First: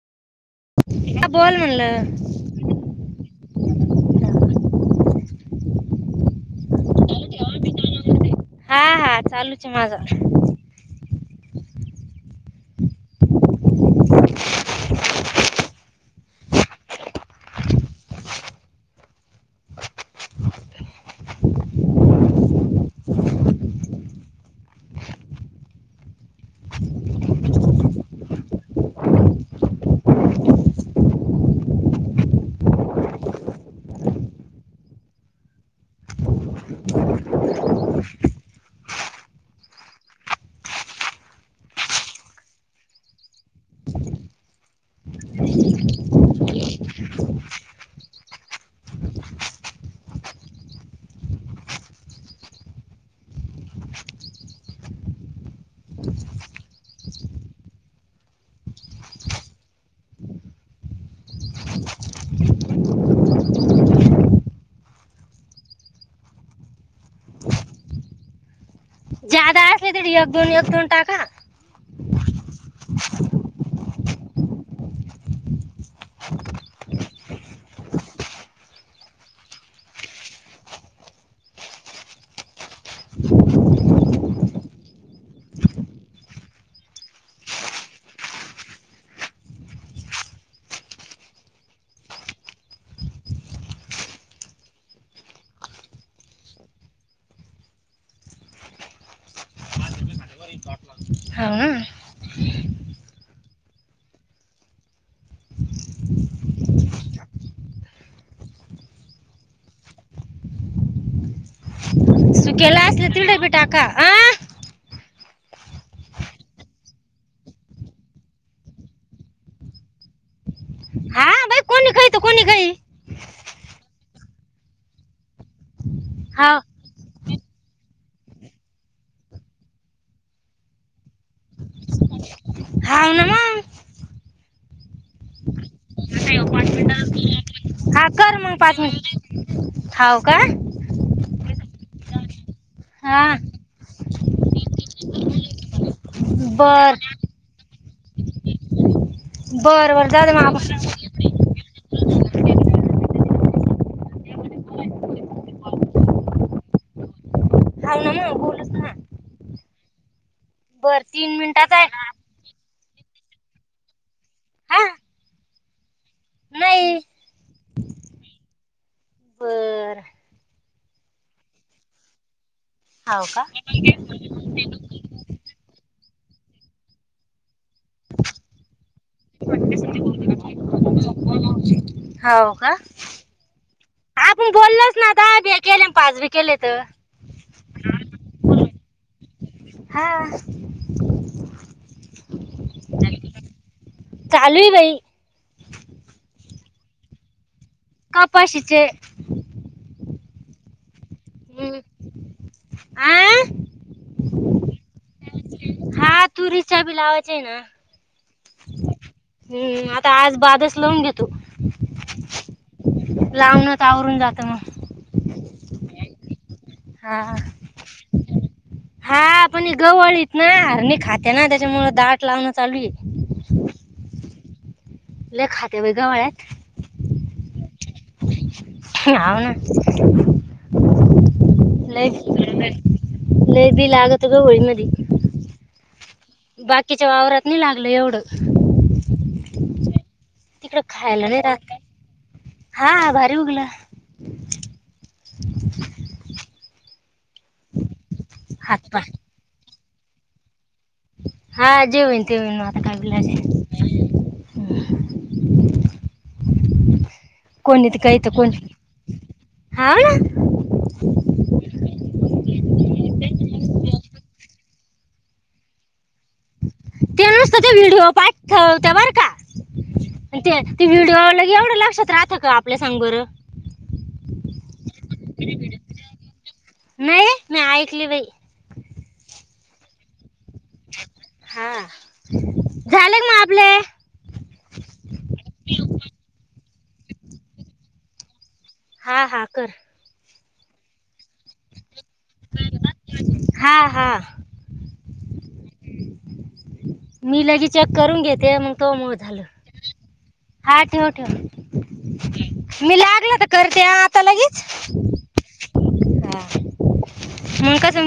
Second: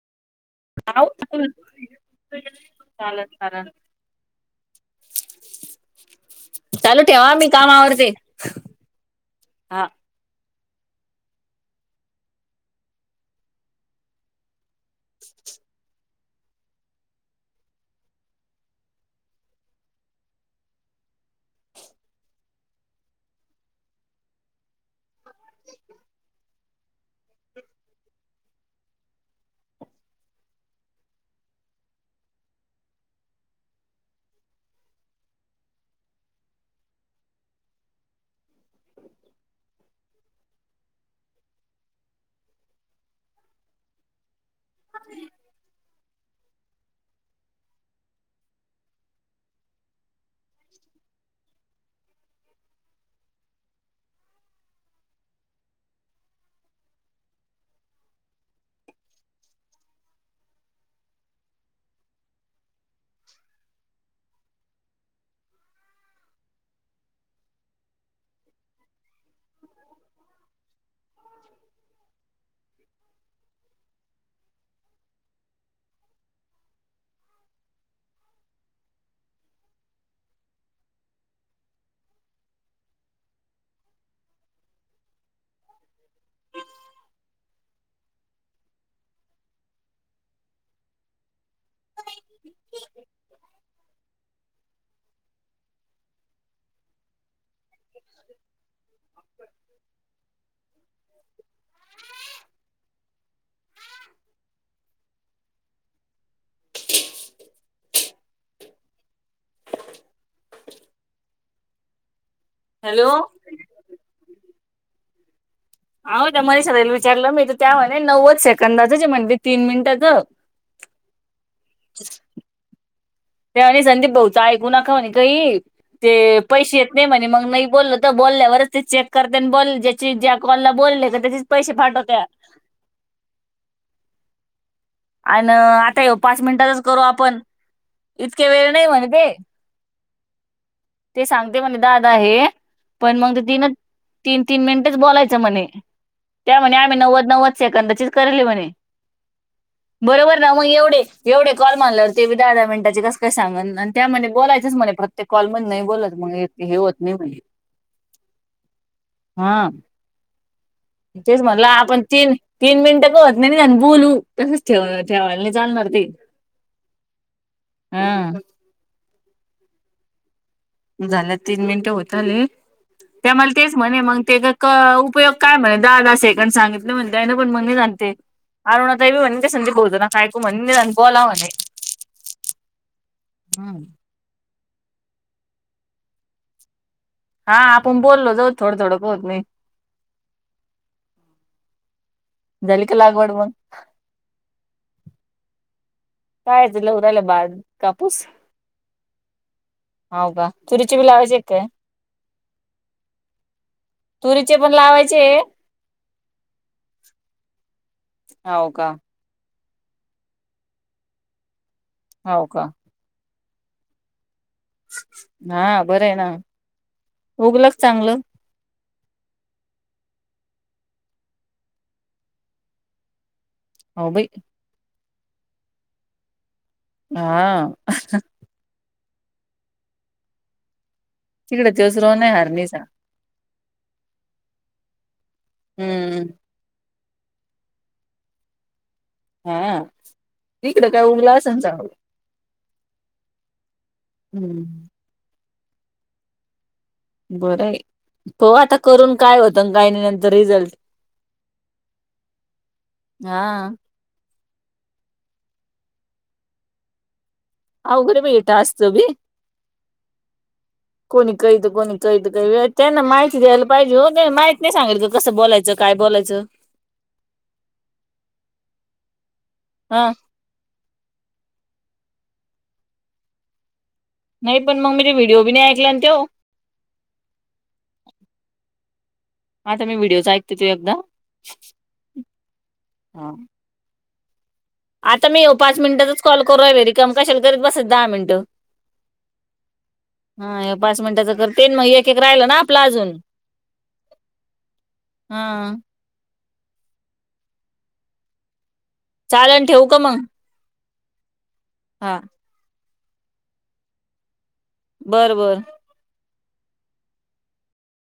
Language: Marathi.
आु हा बोल म्हणलं चालल चाल चालू ठेवा मी कामावरते हा हा चालूच माझा ह जादा असले तरी एक दोन एक दोन टाका एकप हा. सुकेला असले हॅलो तिडपी टाका ह आओ ते मनिषा ताईंना विचारलं मी त हो नवच सेकंडाच म्हणे क तीन मिनटाच हा बाई कोणी काही तो कोणी काही ते म्हणे संदीप भाऊचा ऐकू नका म्हणे काही ते हा पैसे येत नाही म्हणे मग मग बोललो तर बोलल्यावरच ते चेक करते आणि बोल ज्याची ज्या कॉलला बोलले का त्याचेच पैसे पाठवतात हाव ना मग अ आता येऊ पाच मिनिटातच करू आपण हा कर इतके मग वेळ पाच नाही म्हणे ते मिनिट हाव का ते सांगते म्हणे दा आहे पण हा मग ते तीन तीन तीन मिनिटेच बोलायचं म्हणे त्यामुळेणे बर आम्ही नव्वद नव्वद सेकंदाचीच करली म्हणे बर बर जा दे बरोबर ना मामा मग एवढेच एवढे कॉल मानल्यावर ते दहा दहा मिनिटाचे कसं काय सांगन आणि त्याणे बोलायचंच म्हणे प्रत्येक कॉल मध्ये नाही बोलत मग हे होत नाही म्हणे हॅलो. हा. बर तीन तेच म्हणलं मिनिटाचा आहे आपण तीन तीन मिनिटं होत नाही बोलू तसंच हा ठेवू ठेवायला नाही चालणार ते नाही हम्म. बर झाल्या तीन मिनिटे होतले हाव त्या का मला तेच म्हणे मग त्याचा उपयोग काय म्हणेल दहा दहा सेकंड सांगितले म्हणतेय ना पण मग जाणते अरुणा ताई हीबी म्हणे ते संदीप भाऊच होत नका ऐकू म्हणे बोला म्हणे हो का. हम्म. बोललच ना आ बी केले पाच बी केले तर हा आपण बोललो जाऊ थोडं थोडं कोत नाही हा झाली लागवड मग तर चालू बाई कायची लाहुरला बाद का पाक्षच हो का चुरीचे बि लावाज एकय? आ तुरीचे पण लावायचे हा तुरी चा बी लावाच आहे ना हाव का हम्म आता आज बादास लावून घेतो होव का लांबणत आवरून जातं मग हा बरं आहे ना हा. उगलग चांगलं हा पण गवळीतन हरणी खाते ना त्याच्यामुळे दाट लावूनच आलुय हो बाई ले खात बाई गवळ्यात हा. हव ना तिकडे तोच रोन लईच आहे हरणीचा लई बी लागत होत होळी मधी हम्म बाद कीच्या वावरात नी लागलंय एवढंच हा तिकडं काय खायला उमला [unintelligible] नाही राहत काय सांग हा भारी हुगल हम्म [unintelligible] बरं आय पहू आता हातपाय करून काय होत न काय नाही याचं रिझल्ट हा जे होईन ते हुईन मता काला हा [unintelligible] कोणी ती काय अवघड तर बाई कोणी टास्क च बी हाव ना कविता तई ला माहितीय ना माहिती द्यायला पाहिजे हो क माहती सांगायचं कसं बोलायचं काय बोलायचं ते नुसत ते व्हिडिओ पाठवते बर का हा ते ते व्हिडिओ आल की एवढं लक्षात राहतां का आपल्या सांग बरं न्हय पण मग मी ते व्हिडिओ बी नाही ऐकलान तो नाही मी ऐकली बाई [unintelligible] आता मी व्हिडिओच त्यो एकदा हा झाले का हा मग आपले आता मी येऊ पाच मिनिटातच कॉल करू आय वेरिकम कशेल करीत बसत दहा मिनिटं हा हा कर हा हे पाच मिनिटाचं करते मग एक एक राहिलं ना आपलं अजून हा हा हा मी लगे चेक करून घेते मग तो मूळ झाल चालेल ठेवू का मग? हा ठेव ठेव हा मी लागलं तर करते आ आता लगे बर बर मुलकाच